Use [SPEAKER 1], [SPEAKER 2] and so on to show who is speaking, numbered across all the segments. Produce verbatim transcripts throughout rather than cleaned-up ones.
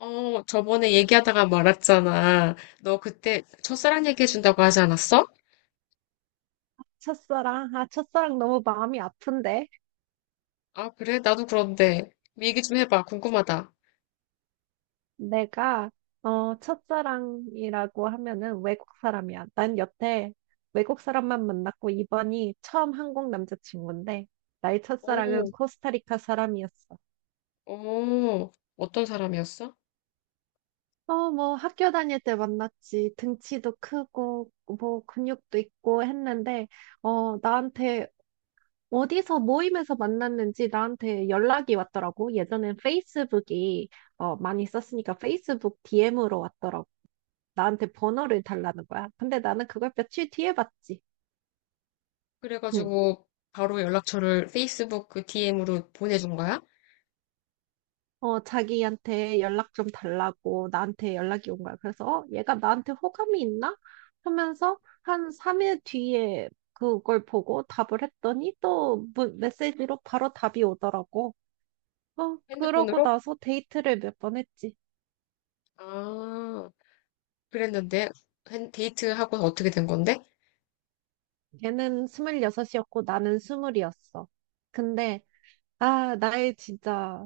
[SPEAKER 1] 어, 저번에 얘기하다가 말았잖아. 너 그때 첫사랑 얘기해준다고 하지 않았어?
[SPEAKER 2] 첫사랑? 아, 첫사랑 너무 마음이 아픈데?
[SPEAKER 1] 아, 그래? 나도 그런데. 얘기 좀 해봐. 궁금하다.
[SPEAKER 2] 내가, 어, 첫사랑이라고 하면은 외국 사람이야. 난 여태 외국 사람만 만났고, 이번이 처음 한국 남자친구인데, 나의 첫사랑은
[SPEAKER 1] 오,
[SPEAKER 2] 코스타리카 사람이었어.
[SPEAKER 1] 오, 어떤 사람이었어?
[SPEAKER 2] 어, 뭐, 학교 다닐 때 만났지. 등치도 크고, 뭐, 근육도 있고 했는데, 어, 나한테 어디서 모임에서 만났는지 나한테 연락이 왔더라고. 예전엔 페이스북이 어, 많이 썼으니까 페이스북 디엠으로 왔더라고. 나한테 번호를 달라는 거야. 근데 나는 그걸 며칠 뒤에 봤지. 응.
[SPEAKER 1] 그래가지고 바로 연락처를 페이스북 그 디엠으로 보내준 거야?
[SPEAKER 2] 어, 자기한테 연락 좀 달라고 나한테 연락이 온 거야. 그래서 어, 얘가 나한테 호감이 있나? 하면서 한 삼 일 뒤에 그걸 보고 답을 했더니 또 무- 메시지로 바로 답이 오더라고. 어, 그러고
[SPEAKER 1] 핸드폰으로?
[SPEAKER 2] 나서 데이트를 몇 번 했지.
[SPEAKER 1] 아, 그랬는데 핸- 데이트하고 어떻게 된 건데?
[SPEAKER 2] 걔는 스물여섯이었고 나는 스물이었어. 근데, 아, 나의 진짜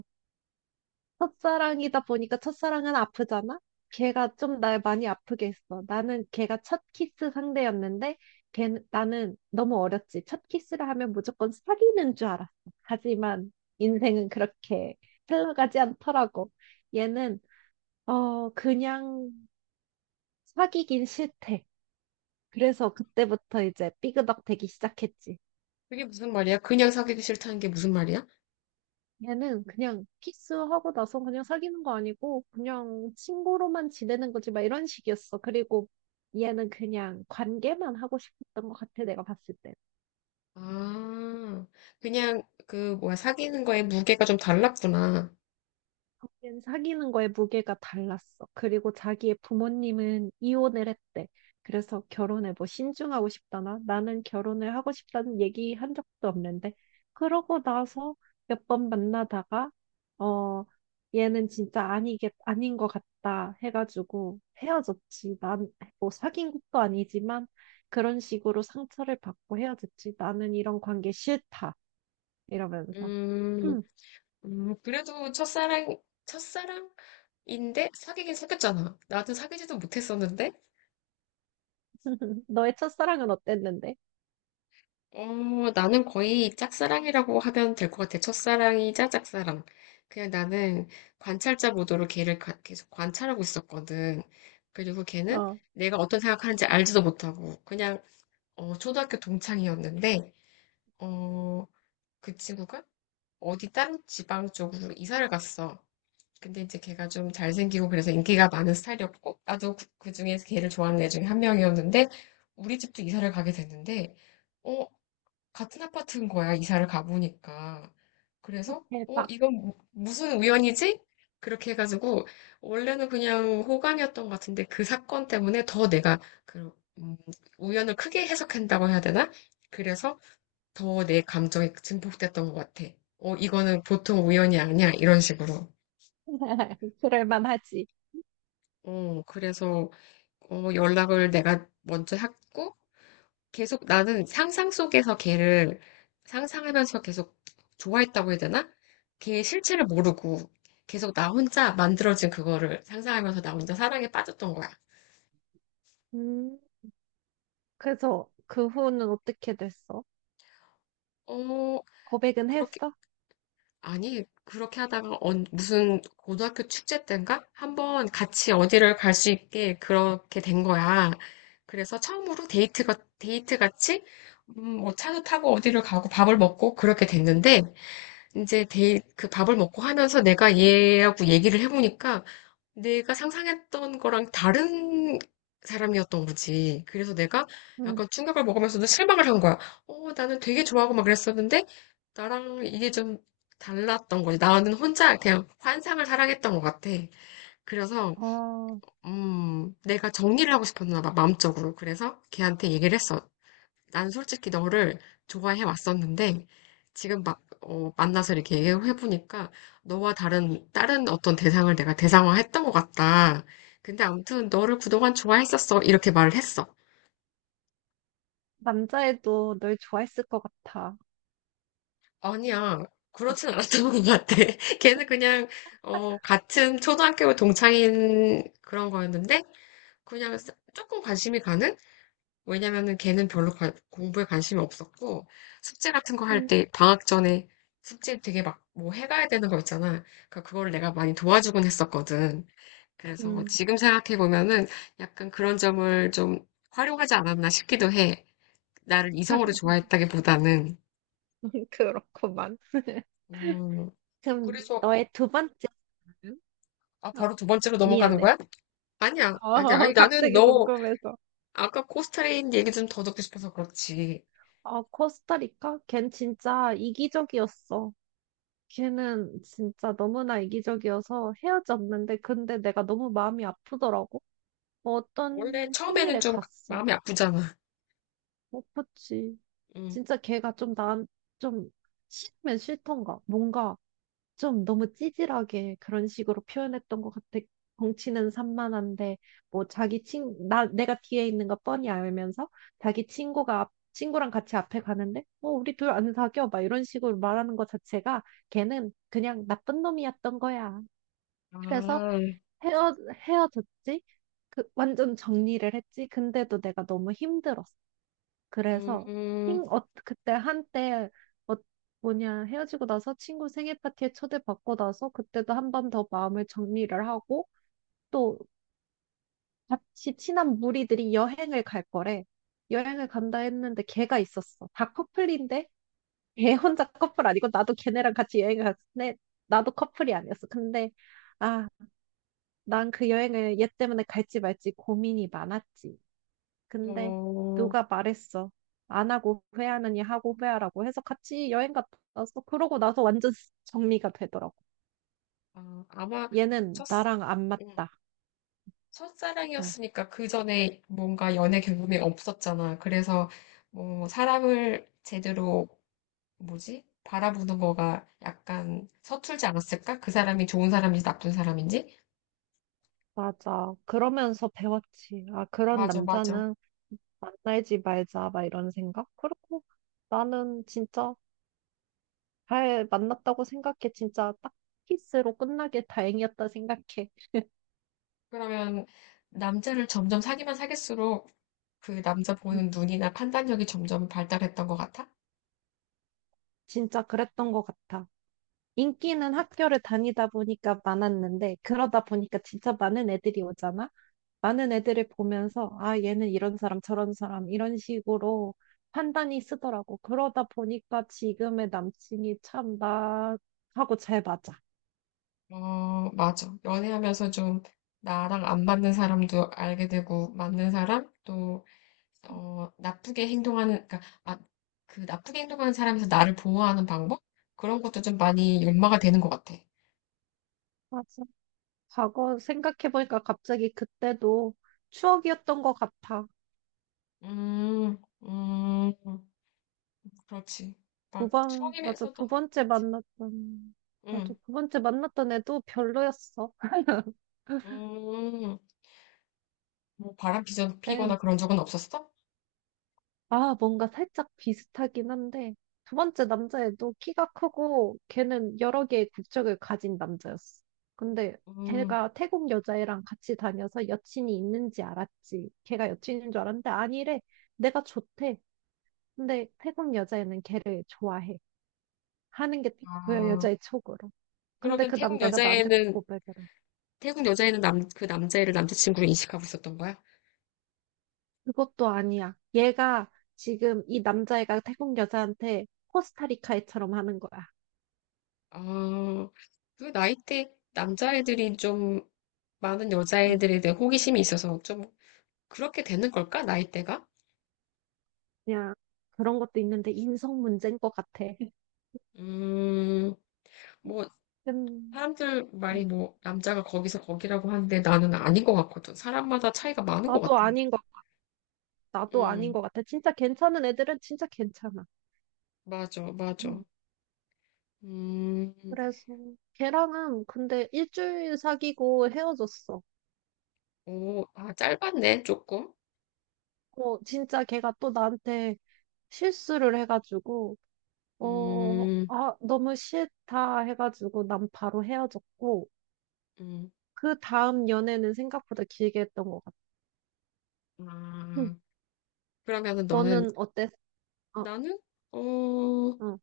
[SPEAKER 2] 첫사랑이다 보니까 첫사랑은 아프잖아? 걔가 좀 날 많이 아프게 했어. 나는 걔가 첫 키스 상대였는데, 걔, 나는 너무 어렸지. 첫 키스를 하면 무조건 사귀는 줄 알았어. 하지만 인생은 그렇게 흘러가지 않더라고. 얘는, 어, 그냥 사귀긴 싫대. 그래서 그때부터 이제 삐그덕 되기 시작했지.
[SPEAKER 1] 그게 무슨 말이야? 그냥 사귀기 싫다는 게 무슨 말이야?
[SPEAKER 2] 얘는 그냥 키스하고 나서 그냥 사귀는 거 아니고 그냥 친구로만 지내는 거지 막 이런 식이었어. 그리고 얘는 그냥 관계만 하고 싶었던 것 같아 내가 봤을 때.
[SPEAKER 1] 아, 그냥 그 뭐야 사귀는 거에 무게가 좀 달랐구나.
[SPEAKER 2] 걔는 사귀는 거에 무게가 달랐어. 그리고 자기의 부모님은 이혼을 했대. 그래서 결혼에 뭐 신중하고 싶다나 나는 결혼을 하고 싶다는 얘기 한 적도 없는데 그러고 나서 몇 번 만나다가 어 얘는 진짜 아니겠 아닌 것 같다 해가지고 헤어졌지. 난 뭐 사귄 것도 아니지만 그런 식으로 상처를 받고 헤어졌지. 나는 이런 관계 싫다 이러면서.
[SPEAKER 1] 음, 음, 그래도 첫사랑, 첫사랑인데 사귀긴 사귀었잖아. 나는 사귀지도 못했었는데,
[SPEAKER 2] 너의 첫사랑은 어땠는데?
[SPEAKER 1] 어, 나는 거의 짝사랑이라고 하면 될 것 같아. 첫사랑이자 짝사랑. 그냥 나는 관찰자 모드로 걔를 가- 계속 관찰하고 있었거든. 그리고 걔는
[SPEAKER 2] 어.
[SPEAKER 1] 내가 어떤 생각하는지 알지도 못하고, 그냥, 어, 초등학교 동창이었는데, 어, 그 친구가 어디 다른 지방 쪽으로 이사를 갔어. 근데 이제 걔가 좀 잘생기고 그래서 인기가 많은 스타일이었고 나도 그, 그 중에서 걔를 좋아하는 애 중에 한 명이었는데 우리 집도 이사를 가게 됐는데 어 같은 아파트인 거야 이사를 가보니까 그래서 어
[SPEAKER 2] 대박.
[SPEAKER 1] 이건 무- 무슨 우연이지? 그렇게 해가지고 원래는 그냥 호감이었던 것 같은데 그 사건 때문에 더 내가 그 음, 우연을 크게 해석한다고 해야 되나? 그래서 더 내 감정이 증폭됐던 것 같아. 어 이거는 보통 우연이 아니야 이런 식으로.
[SPEAKER 2] 그럴만 하지.
[SPEAKER 1] 어, 그래서 어, 연락을 내가 먼저 했고 계속 나는 상상 속에서 걔를 상상하면서 계속 좋아했다고 해야 되나? 걔의 실체를 모르고 계속 나 혼자 만들어진 그거를 상상하면서 나 혼자 사랑에 빠졌던 거야.
[SPEAKER 2] 음, 그래서 그 후는 어떻게 됐어?
[SPEAKER 1] 어,
[SPEAKER 2] 고백은
[SPEAKER 1] 그렇게
[SPEAKER 2] 했어?
[SPEAKER 1] 아니, 그렇게 하다가 언- 무슨 고등학교 축제 때인가? 한번 같이 어디를 갈 수 있게 그렇게 된 거야. 그래서 처음으로 데이트가, 데이트 같이, 음, 뭐 차도 타고 어디를 가고 밥을 먹고 그렇게 됐는데, 이제 데이, 그 밥을 먹고 하면서 내가 얘하고 얘기를 해보니까 내가 상상했던 거랑 다른 사람이었던 거지. 그래서 내가
[SPEAKER 2] 응.
[SPEAKER 1] 약간 충격을 먹으면서도 실망을 한 거야. 어, 나는 되게 좋아하고 막 그랬었는데, 나랑 이게 좀 달랐던 거지. 나는 혼자 그냥 환상을 사랑했던 것 같아. 그래서,
[SPEAKER 2] 어,
[SPEAKER 1] 음, 내가 정리를 하고 싶었나 봐, 마음적으로. 그래서 걔한테 얘기를 했어. 난 솔직히 너를 좋아해 왔었는데, 지금 막, 어, 만나서 이렇게 얘기해보니까, 너와 다른, 다른 어떤 대상을 내가 대상화했던 것 같다. 근데 아무튼 너를 그동안 좋아했었어. 이렇게 말을 했어.
[SPEAKER 2] 남자애도 널 좋아했을 것 같아.
[SPEAKER 1] 아니야.
[SPEAKER 2] 어.
[SPEAKER 1] 그렇진 않았던 것 같아. 걔는 그냥, 어, 같은 초등학교 동창인 그런 거였는데, 그냥 조금 관심이 가는? 왜냐면은 걔는 별로 관- 공부에 관심이 없었고, 숙제 같은 거 할
[SPEAKER 2] 음,
[SPEAKER 1] 때, 방학 전에 숙제 되게 막 뭐 해가야 되는 거 있잖아. 그러니까 그걸 내가 많이 도와주곤 했었거든. 그래서 뭐
[SPEAKER 2] 음,
[SPEAKER 1] 지금 생각해보면은 약간 그런 점을 좀 활용하지 않았나 싶기도 해. 나를 이성으로 좋아했다기보다는.
[SPEAKER 2] 그렇구만.
[SPEAKER 1] 음,
[SPEAKER 2] 그럼
[SPEAKER 1] 그래서,
[SPEAKER 2] 너의 두 번째 사연?
[SPEAKER 1] 아,
[SPEAKER 2] 어,
[SPEAKER 1] 바로 두 번째로 넘어가는
[SPEAKER 2] 미안해.
[SPEAKER 1] 거야? 아니야, 아니야.
[SPEAKER 2] 어,
[SPEAKER 1] 아니, 나는
[SPEAKER 2] 갑자기
[SPEAKER 1] 너
[SPEAKER 2] 궁금해서.
[SPEAKER 1] 아까 코스타리인 얘기 좀 더 듣고 싶어서 그렇지.
[SPEAKER 2] 어, 코스타리카? 걘 진짜 이기적이었어. 걔는 진짜 너무나 이기적이어서 헤어졌는데, 근데 내가 너무 마음이 아프더라고.
[SPEAKER 1] 원래
[SPEAKER 2] 어떤
[SPEAKER 1] 처음에는
[SPEAKER 2] 생일에
[SPEAKER 1] 좀
[SPEAKER 2] 갔어.
[SPEAKER 1] 마음이 아프잖아.
[SPEAKER 2] 못 봤지.
[SPEAKER 1] 음.
[SPEAKER 2] 진짜 걔가 좀 난, 좀 싫으면 싫던가. 뭔가 좀 너무 찌질하게 그런 식으로 표현했던 것 같아. 덩치는 산만한데, 뭐 자기 친, 나, 내가 뒤에 있는 거 뻔히 알면서 자기 친구가 앞- 친구랑 같이 앞에 가는데, 뭐 우리 둘 안 사겨. 막 이런 식으로 말하는 것 자체가 걔는 그냥 나쁜 놈이었던 거야. 그래서
[SPEAKER 1] 아,
[SPEAKER 2] 헤어, 헤어졌지? 그, 완전 정리를 했지? 근데도 내가 너무 힘들었어. 그래서, 친,
[SPEAKER 1] 음,
[SPEAKER 2] 어, 그때 한때, 어, 뭐냐, 헤어지고 나서 친구 생일 파티에 초대받고 나서 그때도 한 번 더 마음을 정리를 하고 또 같이 친한 무리들이 여행을 갈 거래. 여행을 간다 했는데 걔가 있었어. 다 커플인데 걔 혼자 커플 아니고 나도 걔네랑 같이 여행을 갔는데 나도 커플이 아니었어. 근데, 아, 난 그 여행을 얘 때문에 갈지 말지 고민이 많았지. 근데
[SPEAKER 1] 어,
[SPEAKER 2] 누가 말했어. 안 하고 후회하느니 하고 후회하라고 해서 같이 여행 갔다 왔어. 그러고 나서 완전 정리가 되더라고.
[SPEAKER 1] 아, 아마
[SPEAKER 2] 얘는
[SPEAKER 1] 첫,
[SPEAKER 2] 나랑 안
[SPEAKER 1] 음,
[SPEAKER 2] 맞다. 어,
[SPEAKER 1] 첫사랑이었으니까 그 전에 뭔가 연애 경험이 없었잖아. 그래서 뭐 사람을 제대로 뭐지? 바라보는 거가 약간 서툴지 않았을까? 그 사람이 좋은 사람인지 나쁜 사람인지?
[SPEAKER 2] 맞아. 그러면서 배웠지. 아, 그런
[SPEAKER 1] 맞아, 맞아.
[SPEAKER 2] 남자는 만나지 말자. 막 이런 생각. 그리고 나는 진짜 잘 만났다고 생각해. 진짜 딱 키스로 끝나길 다행이었다 생각해.
[SPEAKER 1] 그러면 남자를 점점 사귀면 사귈수록 그 남자
[SPEAKER 2] 음,
[SPEAKER 1] 보는 눈이나 판단력이 점점 발달했던 것 같아?
[SPEAKER 2] 진짜 그랬던 것 같아. 인기는 학교를 다니다 보니까 많았는데, 그러다 보니까 진짜 많은 애들이 오잖아? 많은 애들을 보면서, 아, 얘는 이런 사람, 저런 사람, 이런 식으로 판단이 쓰더라고. 그러다 보니까 지금의 남친이 참 나하고 잘 맞아.
[SPEAKER 1] 어, 맞아. 연애하면서 좀 나랑 안 맞는 사람도 알게 되고, 맞는 사람, 또, 어, 나쁘게 행동하는, 그러니까, 아, 그 나쁘게 행동하는 사람에서 나를 보호하는 방법? 그런 것도 좀 많이 연마가 되는 것 같아.
[SPEAKER 2] 맞아. 과거 생각해보니까 갑자기 그때도 추억이었던 것 같아.
[SPEAKER 1] 음, 음, 그렇지.
[SPEAKER 2] 두
[SPEAKER 1] 막,
[SPEAKER 2] 번, 맞아,
[SPEAKER 1] 추억이면서도
[SPEAKER 2] 두
[SPEAKER 1] 하고,
[SPEAKER 2] 번째
[SPEAKER 1] 그렇지.
[SPEAKER 2] 만났던, 맞아,
[SPEAKER 1] 응,
[SPEAKER 2] 두 번째 만났던 애도 별로였어.
[SPEAKER 1] 음, 뭐 바람 피전-
[SPEAKER 2] 에,
[SPEAKER 1] 피거나 그런 적은 없었어?
[SPEAKER 2] 아, 뭔가 살짝 비슷하긴 한데, 두 번째 남자애도 키가 크고, 걔는 여러 개의 국적을 가진 남자였어. 근데
[SPEAKER 1] 음,
[SPEAKER 2] 걔가 태국 여자애랑 같이 다녀서 여친이 있는지 알았지. 걔가 여친인 줄 알았는데 아, 아니래. 내가 좋대. 근데 태국 여자애는 걔를 좋아해. 하는 게 딱 보여,
[SPEAKER 1] 아,
[SPEAKER 2] 여자애 촉으로. 근데
[SPEAKER 1] 그러면
[SPEAKER 2] 그
[SPEAKER 1] 태국
[SPEAKER 2] 남자애가 나한테
[SPEAKER 1] 여자애는,
[SPEAKER 2] 고백을 해.
[SPEAKER 1] 태국 여자애는 남, 그 남자애를 남자친구로 인식하고 있었던 거야?
[SPEAKER 2] 그것도 아니야. 얘가 지금 이 남자애가 태국 여자한테 코스타리카애처럼 하는 거야.
[SPEAKER 1] 아, 그 나이대 남자애들이 좀 많은 여자애들에 대해 호기심이 있어서 좀 그렇게 되는 걸까? 나이대가?
[SPEAKER 2] 그냥 그런 것도 있는데 인성 문제인 것 같아.
[SPEAKER 1] 음, 뭐
[SPEAKER 2] 음,
[SPEAKER 1] 사람들 말이
[SPEAKER 2] 음.
[SPEAKER 1] 뭐 남자가 거기서 거기라고 하는데 나는 아닌 것 같거든. 사람마다 차이가 많은 것 같아.
[SPEAKER 2] 나도 아닌 것, 나도 아닌
[SPEAKER 1] 음,
[SPEAKER 2] 것 같아. 진짜 괜찮은 애들은 진짜 괜찮아.
[SPEAKER 1] 맞아, 맞아.
[SPEAKER 2] 음.
[SPEAKER 1] 음,
[SPEAKER 2] 그래서 걔랑은 근데 일주일 사귀고 헤어졌어.
[SPEAKER 1] 오, 아, 짧았네, 조금.
[SPEAKER 2] 어, 진짜 걔가 또 나한테 실수를 해가지고, 어,
[SPEAKER 1] 음,
[SPEAKER 2] 아, 너무 싫다 해가지고 난 바로 헤어졌고,
[SPEAKER 1] 음,
[SPEAKER 2] 그 다음 연애는 생각보다 길게 했던 것 같아. 음.
[SPEAKER 1] 아, 그러면은 너는,
[SPEAKER 2] 너는 어땠어? 어,
[SPEAKER 1] 나는? 어,
[SPEAKER 2] 어,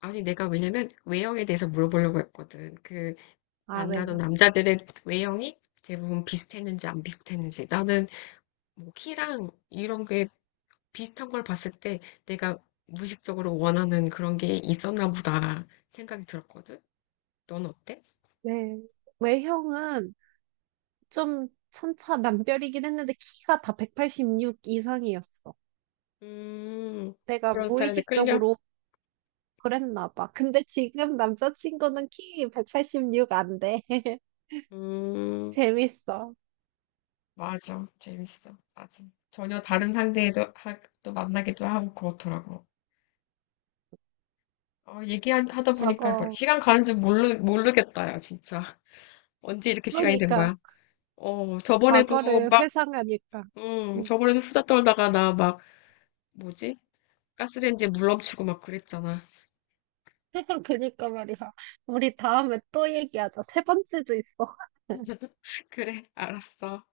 [SPEAKER 1] 아니, 내가 왜냐면 외형에 대해서 물어보려고 했거든. 그,
[SPEAKER 2] 아, 왜?
[SPEAKER 1] 만나던 남자들의 외형이 대부분 비슷했는지 안 비슷했는지. 나는 뭐 키랑 이런 게 비슷한 걸 봤을 때 내가 무의식적으로 원하는 그런 게 있었나 보다 생각이 들었거든. 넌 어때?
[SPEAKER 2] 네. 외형은 좀 천차만별이긴 했는데 키가 다 백팔십육 이상이었어.
[SPEAKER 1] 음,
[SPEAKER 2] 내가
[SPEAKER 1] 그런 스타일에 끌려?
[SPEAKER 2] 무의식적으로 그랬나 봐. 근데 지금 남자친구는 키 백팔십육 안 돼.
[SPEAKER 1] 음,
[SPEAKER 2] 재밌어.
[SPEAKER 1] 맞아. 재밌어. 맞아. 전혀 다른 상대에도 하, 또 만나기도 하고 그렇더라고. 어, 얘기하다 보니까 뭐
[SPEAKER 2] 과거.
[SPEAKER 1] 시간 가는 줄 모르, 모르겠다, 야, 진짜. 언제 이렇게 시간이 된
[SPEAKER 2] 그러니까
[SPEAKER 1] 거야? 어, 저번에도
[SPEAKER 2] 과거를
[SPEAKER 1] 막,
[SPEAKER 2] 회상하니까.
[SPEAKER 1] 음,
[SPEAKER 2] 음.
[SPEAKER 1] 저번에도 수다 떨다가 나 막, 뭐지? 가스레인지에 물 넘치고 막 그랬잖아.
[SPEAKER 2] 그니까 말이야. 우리 다음에 또 얘기하자. 세 번째도 있어.
[SPEAKER 1] 그래, 알았어.